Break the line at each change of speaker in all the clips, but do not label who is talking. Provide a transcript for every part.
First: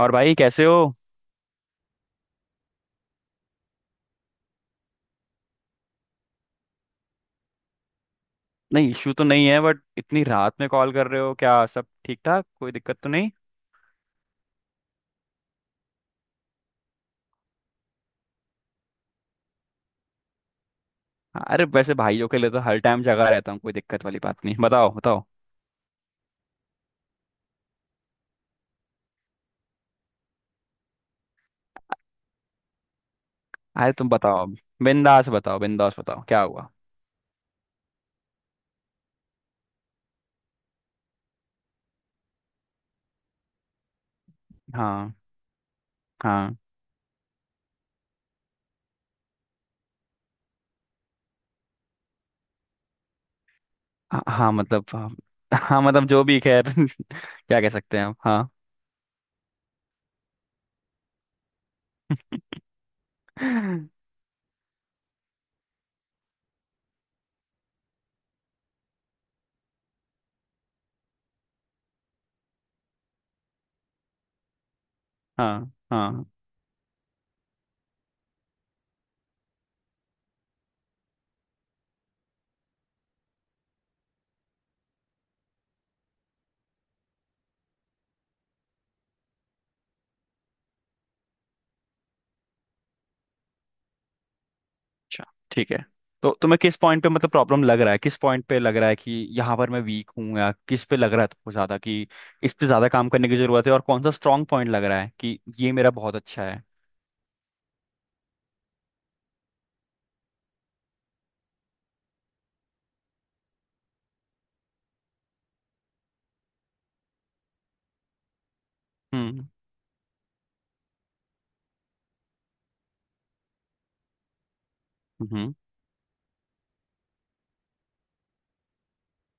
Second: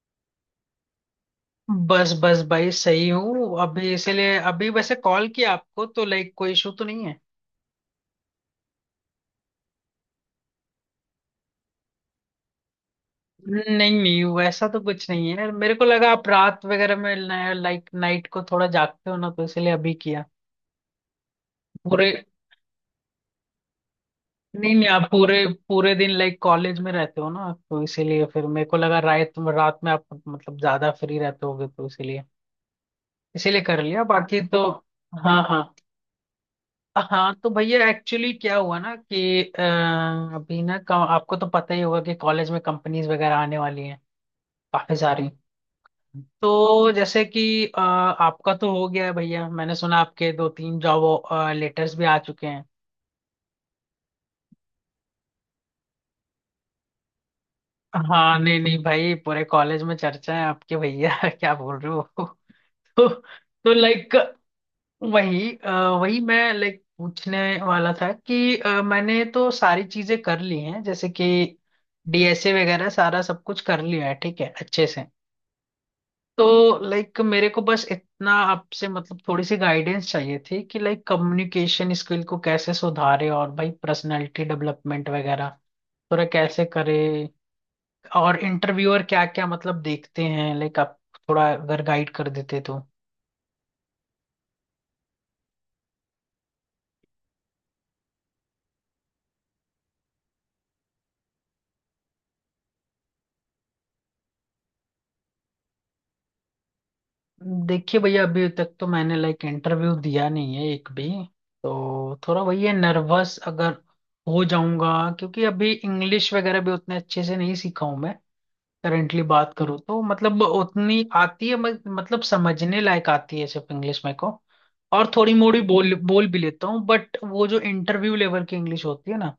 और भाई कैसे हो।
बस बस भाई सही हूँ। अभी इसीलिए अभी वैसे कॉल किया आपको तो लाइक कोई इशू तो नहीं है।
नहीं, इशू तो नहीं है, बट इतनी रात में कॉल कर रहे हो, क्या सब ठीक ठाक, कोई दिक्कत तो नहीं?
नहीं नहीं, वैसा तो कुछ नहीं है। मेरे को लगा आप रात वगैरह में लाइक नाइट को थोड़ा जागते हो ना, तो इसीलिए अभी किया।
अरे वैसे
पूरे
भाइयों के लिए तो हर टाइम जगा रहता हूँ, कोई दिक्कत वाली बात नहीं।
नहीं नहीं,
बताओ
आप
बताओ।
पूरे पूरे दिन लाइक कॉलेज में रहते हो ना, तो इसीलिए फिर मेरे को लगा रात रात में आप मतलब ज्यादा फ्री रहते होगे, तो इसीलिए इसीलिए कर
अरे
लिया
तुम
बाकी
बताओ,
तो।
बिंदास
हाँ
बताओ
हाँ।
बिंदास बताओ, क्या हुआ?
हाँ तो भैया एक्चुअली क्या हुआ ना कि अभी ना आपको तो पता ही होगा कि कॉलेज में कंपनीज वगैरह आने वाली हैं काफी
हाँ
सारी।
हाँ।
तो जैसे कि आपका तो हो गया है भैया, मैंने सुना आपके दो तीन जॉब लेटर्स भी आ चुके हैं।
हाँ हाँ, मतलब हाँ। हाँ, मतलब जो भी खैर क्या कह सकते हैं हम,
हाँ
हाँ।
नहीं नहीं भाई, पूरे कॉलेज में चर्चा है आपके भैया क्या बोल रहे हो तो तो लाइक वही अ, वही मैं लाइक पूछने वाला था कि मैंने तो सारी चीजें कर ली हैं, जैसे कि डीएसए वगैरह सारा सब कुछ कर लिया है, ठीक है अच्छे से।
हाँ हाँ।
तो लाइक मेरे को बस इतना आपसे मतलब थोड़ी सी गाइडेंस चाहिए थी कि लाइक कम्युनिकेशन स्किल को कैसे सुधारे, और भाई पर्सनालिटी डेवलपमेंट वगैरह थोड़ा कैसे करे, और इंटरव्यूअर क्या क्या मतलब देखते हैं, लाइक आप थोड़ा अगर गाइड कर देते तो।
अच्छा, ठीक है। तो तुम्हें किस पॉइंट पे मतलब प्रॉब्लम लग रहा है, किस पॉइंट पे लग रहा है कि यहाँ पर मैं वीक हूँ, या किस पे लग रहा है तुमको ज्यादा, कि इस पे ज्यादा काम करने की जरूरत है, और कौन सा स्ट्रांग पॉइंट लग रहा है कि ये मेरा बहुत अच्छा है?
देखिए भैया, अभी तक तो मैंने लाइक इंटरव्यू दिया नहीं है एक भी, तो थोड़ा वही है नर्वस अगर हो जाऊंगा, क्योंकि अभी इंग्लिश वगैरह भी उतने अच्छे से नहीं सीखा हूं मैं। करेंटली
हम्म
बात करूँ तो मतलब उतनी आती है, मतलब समझने लायक आती है सिर्फ इंग्लिश मेरे को। और थोड़ी
हम्म हम्म।
मोड़ी बोल बोल भी लेता हूँ, बट वो जो इंटरव्यू लेवल की इंग्लिश होती है ना,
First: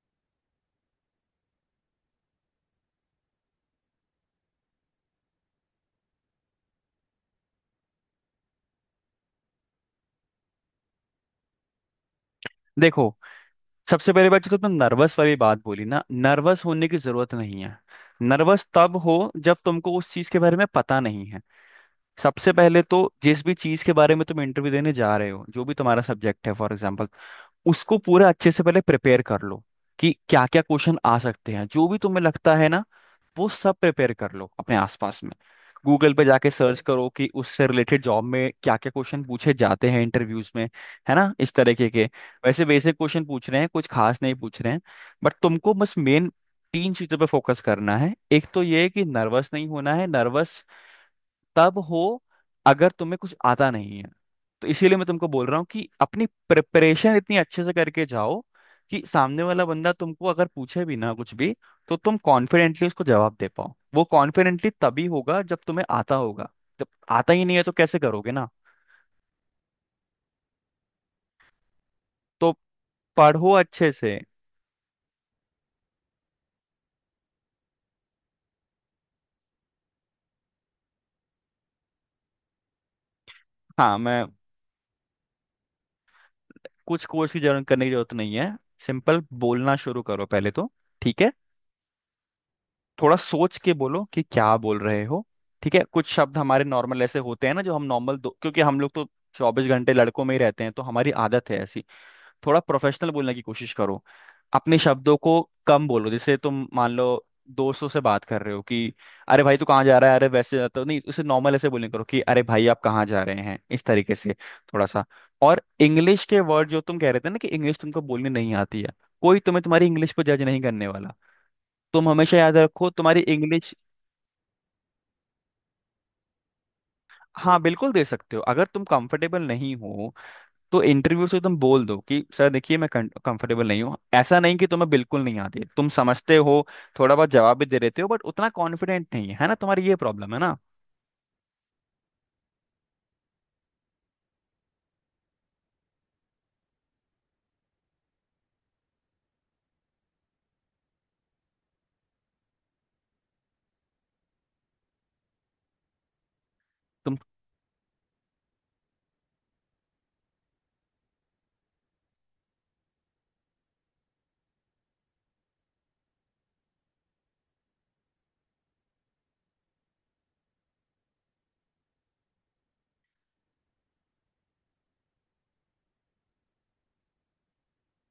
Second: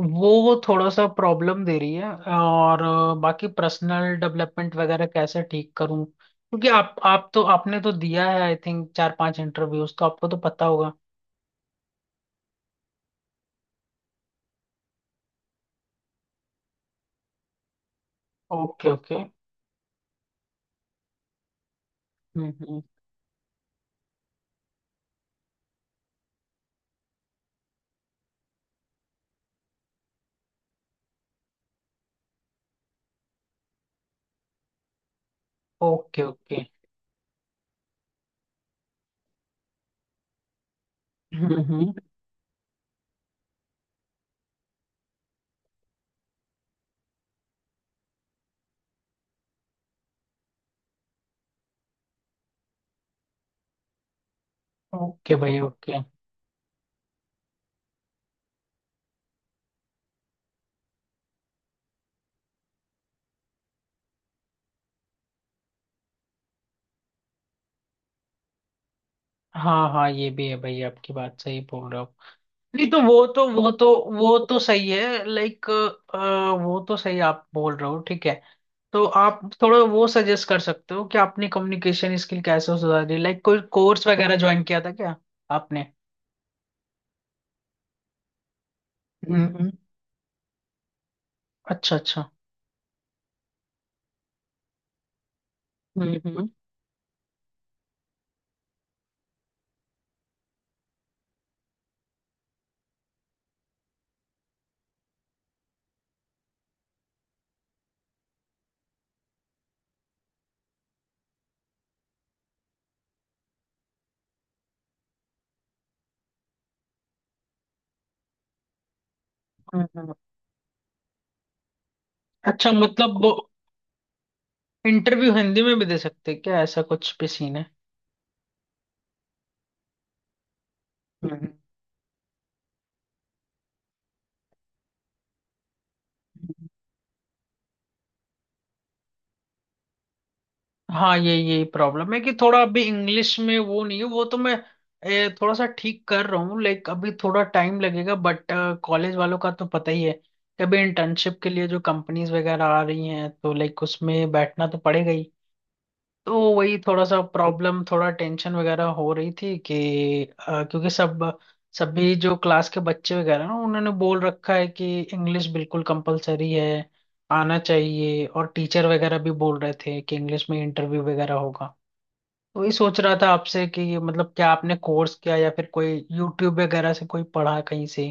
वो थोड़ा सा प्रॉब्लम दे रही है। और बाकी पर्सनल डेवलपमेंट वगैरह कैसे ठीक करूं, क्योंकि आप तो आपने तो दिया है आई थिंक चार पांच इंटरव्यूज, तो आपको तो पता होगा।
देखो, सबसे पहले बात जो तुमने नर्वस वाली बात बोली ना, नर्वस होने की जरूरत नहीं है। नर्वस
ओके
तब हो
ओके।
जब तुमको उस चीज के बारे में पता नहीं है। सबसे
हम्म।
पहले तो जिस भी चीज के बारे में तुम इंटरव्यू देने जा रहे हो, जो भी तुम्हारा सब्जेक्ट है फॉर एग्जाम्पल, उसको पूरा अच्छे से पहले प्रिपेयर कर लो कि क्या क्या क्वेश्चन आ सकते हैं, जो भी तुम्हें लगता है ना, वो सब प्रिपेयर कर लो अपने आसपास में। गूगल
ओके
पे जाके
ओके।
सर्च करो कि उससे रिलेटेड जॉब में क्या क्या क्वेश्चन पूछे जाते हैं इंटरव्यूज में, है ना, इस तरीके
हम्म।
के। वैसे बेसिक क्वेश्चन पूछ रहे हैं, कुछ खास नहीं पूछ रहे हैं। बट तुमको बस मेन तीन चीजों पे फोकस करना है। एक तो ये है कि नर्वस नहीं होना है। नर्वस तब हो अगर तुम्हें कुछ आता नहीं है। तो इसीलिए मैं तुमको
ओके
बोल
भाई
रहा हूँ कि
ओके।
अपनी प्रिपरेशन इतनी अच्छे से करके जाओ कि सामने वाला बंदा तुमको अगर पूछे भी ना कुछ भी, तो तुम कॉन्फिडेंटली उसको जवाब दे पाओ। वो कॉन्फिडेंटली तभी होगा जब तुम्हें आता होगा। जब आता ही नहीं है तो कैसे करोगे ना।
हाँ हाँ, ये भी है भाई, आपकी बात सही बोल रहे हो।
तो
नहीं तो
पढ़ो अच्छे से।
वो तो सही है लाइक, वो तो सही आप बोल रहे हो, ठीक है। तो आप थोड़ा वो सजेस्ट कर सकते हो कि आपने कम्युनिकेशन स्किल कैसे सुधारी, लाइक कोई
हाँ,
कोर्स
मैं
वगैरह ज्वाइन किया था क्या आपने।
कुछ कोर्स की जरूरत करने की जरूरत नहीं है। सिंपल
हम्म हम्म।
बोलना शुरू करो पहले तो। ठीक है।
अच्छा अच्छा।
थोड़ा सोच के बोलो कि क्या बोल रहे हो। ठीक है, कुछ
हम्म
शब्द
हम्म
हमारे नॉर्मल ऐसे होते हैं ना, जो हम नॉर्मल, क्योंकि हम लोग तो 24 घंटे लड़कों में ही रहते हैं तो हमारी आदत है ऐसी। थोड़ा प्रोफेशनल बोलने की कोशिश करो अपने शब्दों को। कम बोलो, जैसे तुम मान लो दोस्तों से बात कर रहे हो कि अरे भाई तू कहाँ जा रहा है, अरे वैसे जाता नहीं, उसे नॉर्मल ऐसे बोलने करो कि अरे भाई आप कहाँ जा रहे हैं, इस तरीके से थोड़ा सा। और इंग्लिश के वर्ड जो तुम कह रहे थे ना कि इंग्लिश तुमको बोलनी नहीं आती है, कोई तुम्हें तुम्हारी इंग्लिश
हम्म।
पर जज नहीं करने वाला। तुम हमेशा याद
अच्छा
रखो,
मतलब
तुम्हारी
वो
इंग्लिश।
इंटरव्यू हिंदी में भी दे सकते हैं क्या, ऐसा कुछ भी सीन
हाँ
है।
बिल्कुल दे सकते हो, अगर तुम कंफर्टेबल नहीं हो तो इंटरव्यू से तुम बोल दो कि सर देखिए मैं कंफर्टेबल नहीं हूँ। ऐसा नहीं कि तुम्हें बिल्कुल नहीं आती, तुम समझते हो,
हम्म।
थोड़ा बहुत जवाब भी दे लेते हो, बट उतना कॉन्फिडेंट नहीं है, है ना, तुम्हारी ये प्रॉब्लम है ना।
हाँ ये यही प्रॉब्लम है कि थोड़ा अभी इंग्लिश में वो नहीं है, वो तो मैं थोड़ा सा ठीक कर रहा हूँ लाइक, अभी थोड़ा टाइम लगेगा। बट कॉलेज वालों का तो पता ही है कि अभी इंटर्नशिप के लिए जो कंपनीज वगैरह आ रही हैं, तो लाइक उसमें बैठना तो पड़ेगा ही। तो वही थोड़ा सा प्रॉब्लम, थोड़ा टेंशन वगैरह हो रही थी कि क्योंकि सब सभी जो क्लास के बच्चे वगैरह ना, उन्होंने बोल रखा है कि इंग्लिश बिल्कुल कंपलसरी है आना चाहिए, और टीचर वगैरह भी बोल रहे थे कि इंग्लिश में इंटरव्यू वगैरह होगा। तो ये सोच रहा था आपसे कि ये मतलब क्या आपने कोर्स किया या फिर कोई यूट्यूब वगैरह से कोई पढ़ा कहीं से।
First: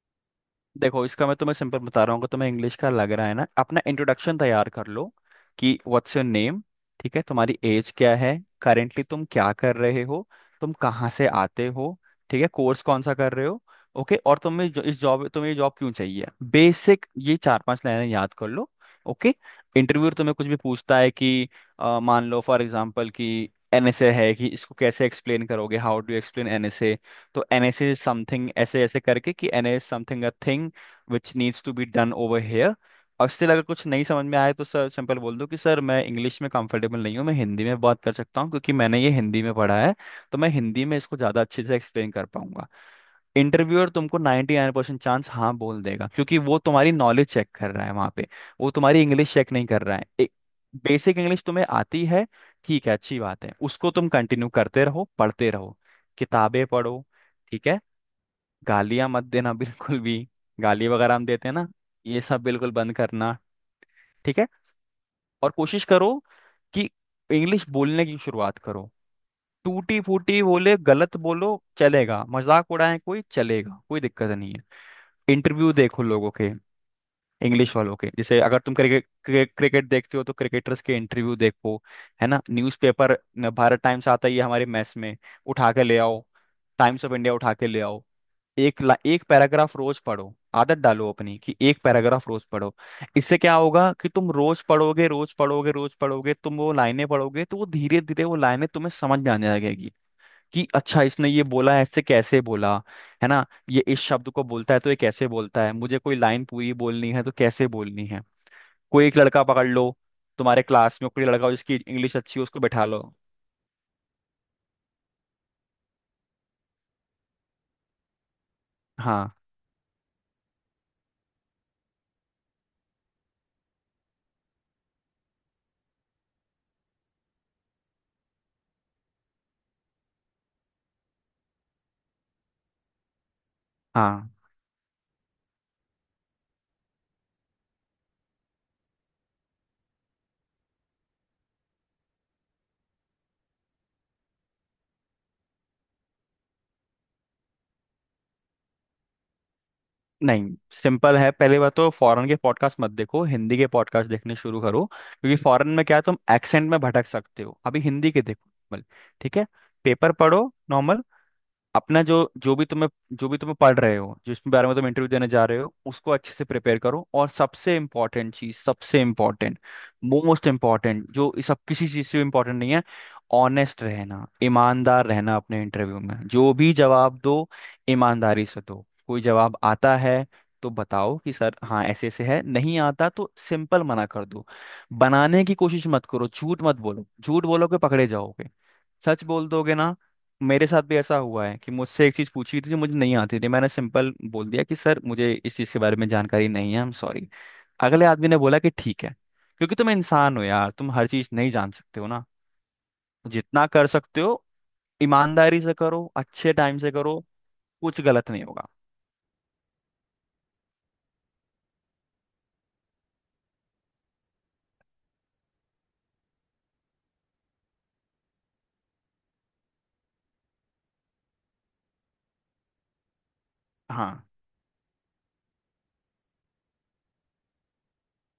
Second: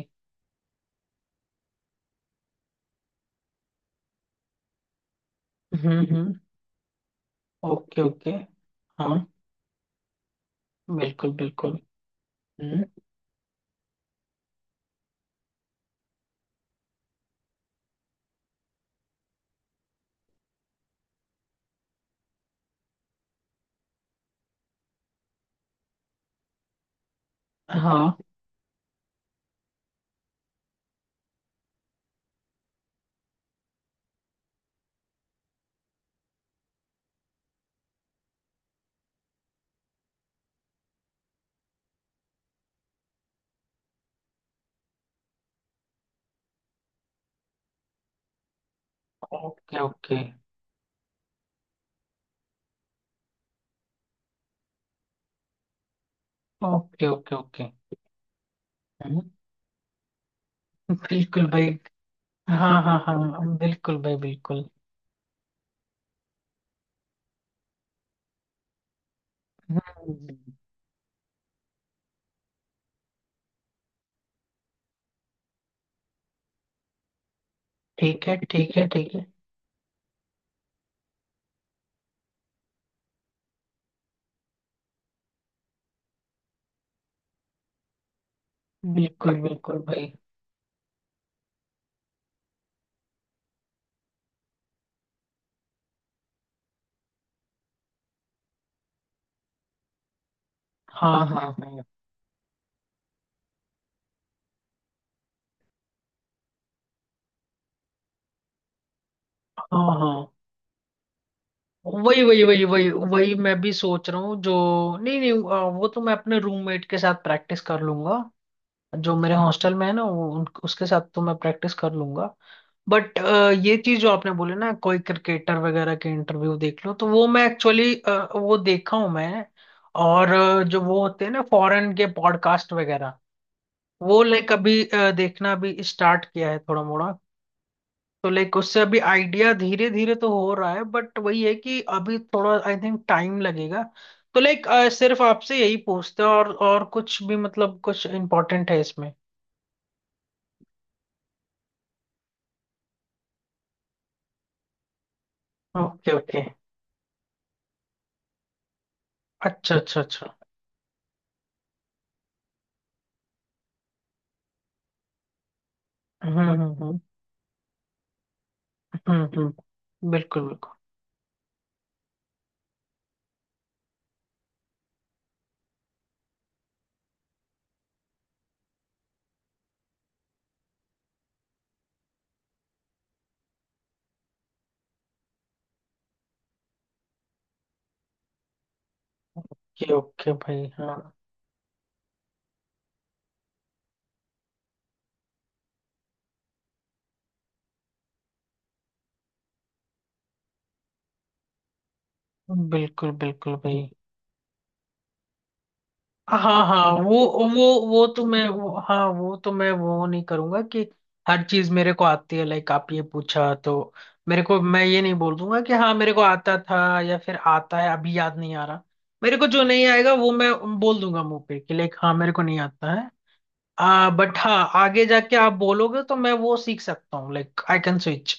देखो, इसका मैं तुम्हें सिंपल बता रहा हूँ, अगर तुम्हें इंग्लिश का लग रहा है ना, अपना इंट्रोडक्शन तैयार कर लो कि व्हाट्स योर
हम्म।
नेम, ठीक है, तुम्हारी एज
ओके
क्या
ओके।
है, करेंटली
हाँ
तुम क्या कर रहे हो, तुम कहाँ से
बिल्कुल
आते
बिल्कुल।
हो, ठीक है, कोर्स
हम्म
कौन सा कर रहे हो, ओके, और तुम्हें ये जॉब क्यों चाहिए। बेसिक ये चार पांच लाइनें याद कर लो। ओके। इंटरव्यूअर तुम्हें कुछ भी पूछता है कि मान लो फॉर एग्जाम्पल कि एनएसए है, कि इसको कैसे एक्सप्लेन करोगे, हाउ डू एक्सप्लेन एनएसए, तो एन एस इज
हाँ।
समथिंग, ऐसे ऐसे करके कि N S something uh thing which needs to be done over here. और स्टिल अगर कुछ नहीं समझ में आए तो सर सिंपल बोल दो कि सर मैं इंग्लिश में कंफर्टेबल नहीं हूँ, मैं हिंदी में बात कर सकता हूँ क्योंकि मैंने ये हिंदी में पढ़ा है तो मैं हिंदी में इसको ज़्यादा अच्छे से एक्सप्लेन कर पाऊंगा। इंटरव्यूअर तुमको 99% चांस हाँ बोल देगा, क्योंकि वो तुम्हारी नॉलेज चेक कर रहा है वहां पे, वो तुम्हारी इंग्लिश चेक नहीं
ओके
कर रहा है।
ओके
एक बेसिक इंग्लिश तुम्हें आती है, ठीक है, अच्छी बात है, उसको तुम कंटिन्यू करते रहो, पढ़ते रहो, किताबें पढ़ो।
ओके। ओके
ठीक
ओके
है, गालियां मत देना बिल्कुल भी। गाली वगैरह हम
बिल्कुल
देते हैं
भाई।
ना, ये सब बिल्कुल
हाँ
बंद
हाँ
करना।
हाँ बिल्कुल भाई
ठीक है।
बिल्कुल।
और कोशिश करो कि इंग्लिश बोलने की शुरुआत करो, टूटी
हम्म।
फूटी बोले, गलत बोलो, चलेगा, मजाक उड़ाए कोई, चलेगा, कोई दिक्कत नहीं है। इंटरव्यू देखो लोगों के, इंग्लिश वालों के,
ठीक है
जैसे अगर तुम
ठीक है
क्रिकेट
ठीक है।
क्रिकेट देखते हो तो क्रिकेटर्स के इंटरव्यू देखो, है ना। न्यूज़पेपर, भारत टाइम्स आता ही है हमारे मैस में, उठा के ले आओ, टाइम्स ऑफ इंडिया उठा के ले आओ। एक
बिल्कुल
पैराग्राफ
बिल्कुल
रोज
भाई।
पढ़ो। आदत डालो अपनी कि एक पैराग्राफ रोज पढ़ो। इससे क्या होगा कि तुम रोज पढ़ोगे, रोज पढ़ोगे, रोज पढ़ोगे, तुम वो लाइनें पढ़ोगे तो वो धीरे धीरे वो लाइनें तुम्हें समझ में आने लगेगी कि अच्छा
हाँ
इसने ये
हाँ
बोला है,
हाँ
इससे कैसे बोला, है ना। ये इस शब्द को बोलता है तो ये कैसे बोलता है, मुझे कोई लाइन पूरी बोलनी है तो कैसे बोलनी है। कोई एक लड़का पकड़ लो,
हाँ हाँ
तुम्हारे क्लास में कोई लड़का हो जिसकी इंग्लिश
वही
अच्छी
वही
हो, उसको
वही
बैठा
वही
लो।
वही मैं भी सोच रहा हूँ जो। नहीं नहीं वो तो मैं अपने रूममेट के साथ प्रैक्टिस कर लूंगा जो
हाँ
मेरे हॉस्टल में है ना, वो उसके साथ तो मैं प्रैक्टिस कर लूंगा। बट ये चीज जो आपने बोले ना, कोई क्रिकेटर वगैरह के इंटरव्यू देख लो, तो वो मैं एक्चुअली वो देखा हूँ मैं। और जो वो होते हैं ना फॉरेन के पॉडकास्ट वगैरह, वो
हाँ।
लाइक अभी देखना भी स्टार्ट किया है थोड़ा मोड़ा, तो लाइक उससे अभी आइडिया धीरे धीरे तो हो रहा है, बट वही है कि अभी थोड़ा आई थिंक टाइम लगेगा। तो लाइक सिर्फ आपसे यही पूछते हैं, और कुछ भी मतलब कुछ इम्पोर्टेंट है इसमें।
नहीं, सिंपल है। पहली बात तो फॉरेन के पॉडकास्ट मत देखो, हिंदी के पॉडकास्ट देखने शुरू करो क्योंकि फॉरेन में क्या है
ओके
तुम
ओके।
एक्सेंट में भटक सकते हो, अभी हिंदी के देखो, normal। ठीक है,
अच्छा अच्छा
पेपर
अच्छा।
पढ़ो नॉर्मल, अपना जो जो भी तुम्हें, जो भी तुम्हें पढ़ रहे हो, जिस बारे में तुम इंटरव्यू देने जा रहे हो, उसको अच्छे
हम्म
से
हम्म
प्रिपेयर
हम्म हम्म,
करो, और सबसे इम्पोर्टेंट चीज, सबसे इम्पोर्टेंट,
बिल्कुल
मोस्ट
बिल्कुल।
इम्पोर्टेंट, जो इस सब किसी चीज से इम्पोर्टेंट नहीं है, ऑनेस्ट रहना, ईमानदार रहना, अपने इंटरव्यू में जो भी जवाब दो, ईमानदारी से दो। कोई जवाब आता है तो बताओ कि सर हाँ ऐसे ऐसे है, नहीं आता तो सिंपल मना कर दो, बनाने की कोशिश मत करो, झूठ मत बोलो, झूठ बोलोगे पकड़े जाओगे। सच बोल दोगे
ये
ना।
ओके भाई
मेरे साथ
हाँ
भी ऐसा हुआ है कि मुझसे एक चीज़ पूछी थी जो मुझे नहीं आती थी, मैंने सिंपल बोल दिया कि सर मुझे इस चीज़ के बारे में जानकारी नहीं है, आई एम सॉरी। अगले आदमी ने बोला कि ठीक है, क्योंकि तुम इंसान हो यार, तुम हर चीज़ नहीं जान सकते हो ना।
बिल्कुल बिल्कुल
जितना
भाई।
कर सकते हो ईमानदारी से करो, अच्छे
हाँ
टाइम
हाँ
से करो, कुछ
वो तो
गलत नहीं
मैं
होगा।
वो, हाँ वो तो मैं वो नहीं करूंगा कि हर चीज मेरे को आती है। लाइक आप ये पूछा तो मेरे को, मैं ये नहीं बोल दूंगा कि हाँ मेरे को आता था या फिर आता है अभी याद नहीं आ रहा। मेरे को जो नहीं आएगा वो मैं बोल दूंगा मुंह पे कि लाइक हाँ मेरे को नहीं आता है। आ
हाँ
बट हाँ, आगे जाके आप बोलोगे तो मैं वो सीख सकता हूँ लाइक आई कैन स्विच।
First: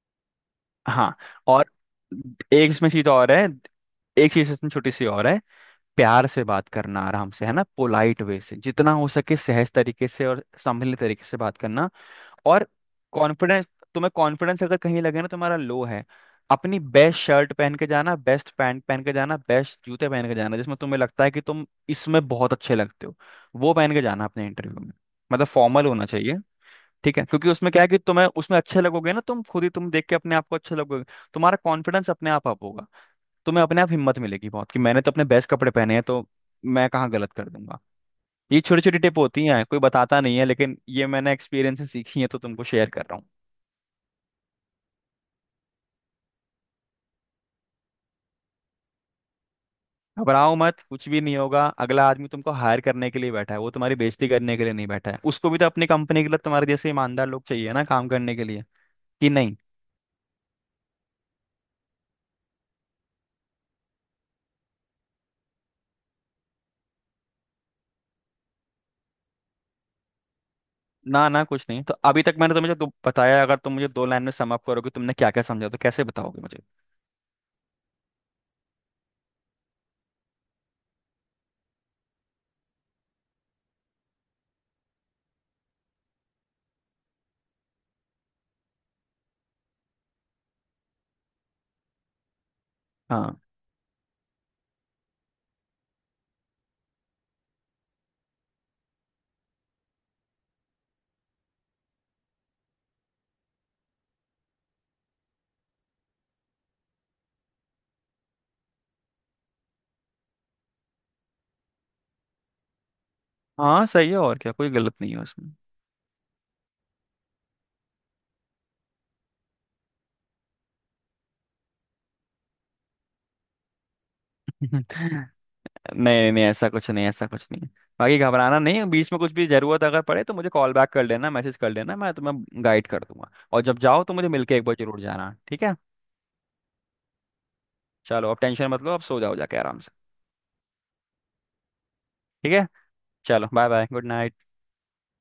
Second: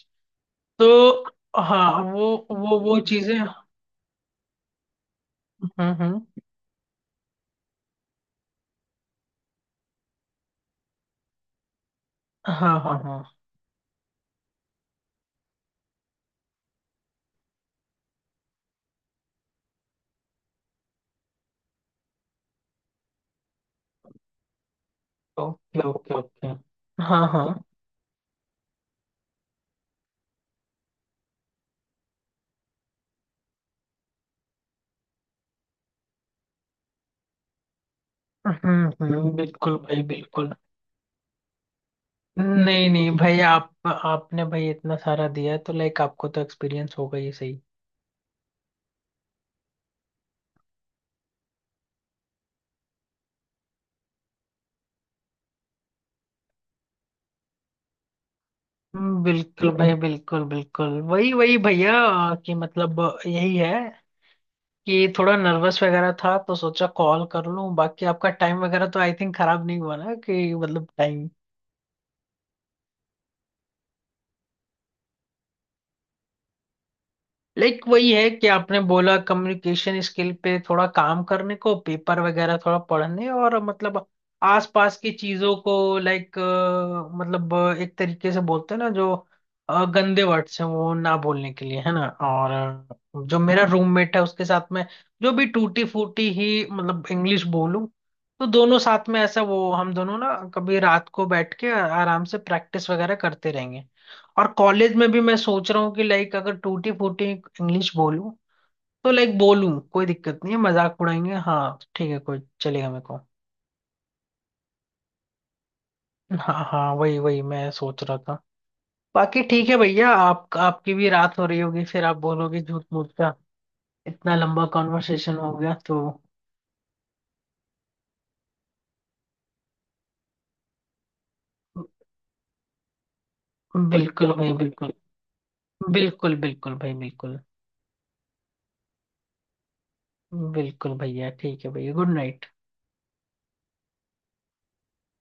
हाँ।
तो
और
हाँ वो
एक
वो
इसमें
वो
चीज़ और
चीजें।
है, एक चीज इसमें छोटी सी और है,
हम्म।
प्यार से बात करना, आराम से, है ना, पोलाइट वे से, जितना हो सके सहज तरीके से और संभले तरीके से बात करना। और
हाँ हाँ हाँ।
कॉन्फिडेंस, तुम्हें कॉन्फिडेंस अगर कहीं लगे ना तुम्हारा लो है, अपनी बेस्ट शर्ट पहन के जाना, बेस्ट पैंट पहन के जाना, बेस्ट जूते पहन के जाना, जिसमें तुम्हें लगता है कि तुम इसमें बहुत अच्छे लगते हो, वो पहन के जाना अपने इंटरव्यू में, मतलब
ओके
फॉर्मल होना
ओके
चाहिए।
ओके।
ठीक है,
हाँ हाँ।
क्योंकि उसमें क्या है कि तुम्हें उसमें अच्छे लगोगे ना, तुम खुद ही तुम देख के अपने आप को अच्छे लगोगे, तुम्हारा कॉन्फिडेंस अपने आप अप होगा, तुम्हें अपने आप हिम्मत मिलेगी बहुत कि मैंने तो अपने बेस्ट कपड़े पहने हैं तो मैं कहाँ गलत कर दूंगा। ये छोटी छोटी टिप होती हैं,
बिल्कुल
कोई
भाई
बताता नहीं है,
बिल्कुल।
लेकिन ये मैंने एक्सपीरियंस से सीखी है तो तुमको
नहीं
शेयर कर
नहीं
रहा हूँ।
भाई, आप आपने भाई इतना सारा दिया है तो लाइक आपको तो एक्सपीरियंस होगा ही सही।
घबराओ मत, कुछ भी नहीं होगा, अगला आदमी तुमको हायर करने के लिए बैठा है, वो तुम्हारी बेइज्जती करने के लिए नहीं बैठा है, उसको भी तो अपनी कंपनी के लिए तुम्हारे जैसे ईमानदार लोग चाहिए ना काम करने के लिए, कि नहीं।
बिल्कुल भाई बिल्कुल बिल्कुल। वही वही भैया कि मतलब यही है कि थोड़ा नर्वस वगैरह था, तो सोचा कॉल कर लूं। बाकी आपका टाइम वगैरह तो आई थिंक खराब नहीं हुआ ना कि मतलब टाइम।
ना ना, कुछ नहीं। तो अभी तक मैंने तुम्हें जो बताया, अगर तुम मुझे दो लाइन में सम अप करोगे, तुमने क्या क्या समझा, तो कैसे बताओगे मुझे?
लाइक वही है कि आपने बोला कम्युनिकेशन स्किल पे थोड़ा काम करने को, पेपर वगैरह थोड़ा पढ़ने, और मतलब आसपास की चीजों को, लाइक मतलब मतलब एक तरीके से बोलते हैं ना जो गंदे वर्ड्स हैं वो ना बोलने के लिए है ना, और
हाँ
जो मेरा रूममेट है उसके साथ में जो भी टूटी फूटी ही मतलब इंग्लिश बोलूं, तो दोनों साथ में ऐसा वो हम दोनों ना कभी रात को बैठ के आराम से प्रैक्टिस वगैरह करते रहेंगे। और कॉलेज में भी मैं सोच रहा हूँ कि लाइक अगर टूटी फूटी इंग्लिश बोलूं, तो लाइक बोलूं कोई दिक्कत नहीं है, मजाक उड़ाएंगे हाँ ठीक है कोई चलेगा मेरे को।
हाँ सही है, और क्या, कोई गलत नहीं है उसमें।
हाँ हाँ वही वही मैं सोच रहा था। बाकी ठीक है भैया, आप आपकी भी रात हो रही होगी, फिर आप बोलोगे झूठ मूठ का इतना लंबा कॉन्वर्सेशन हो गया तो।
नहीं नहीं, ऐसा कुछ नहीं, ऐसा कुछ नहीं। बाकी घबराना नहीं, बीच में कुछ भी जरूरत अगर पड़े तो मुझे कॉल बैक कर लेना, मैसेज कर लेना, मैं तुम्हें गाइड कर दूंगा, और जब जाओ तो मुझे
बिल्कुल भाई
मिलके एक बार
बिल्कुल
जरूर जाना, ठीक है।
बिल्कुल। बिल्कुल भाई बिल्कुल।
चलो, अब टेंशन मत लो, अब सो जाओ जाके आराम से।
बिल्कुल भैया ठीक है भैया गुड नाइट।
ठीक है, चलो, बाय बाय, गुड नाइट।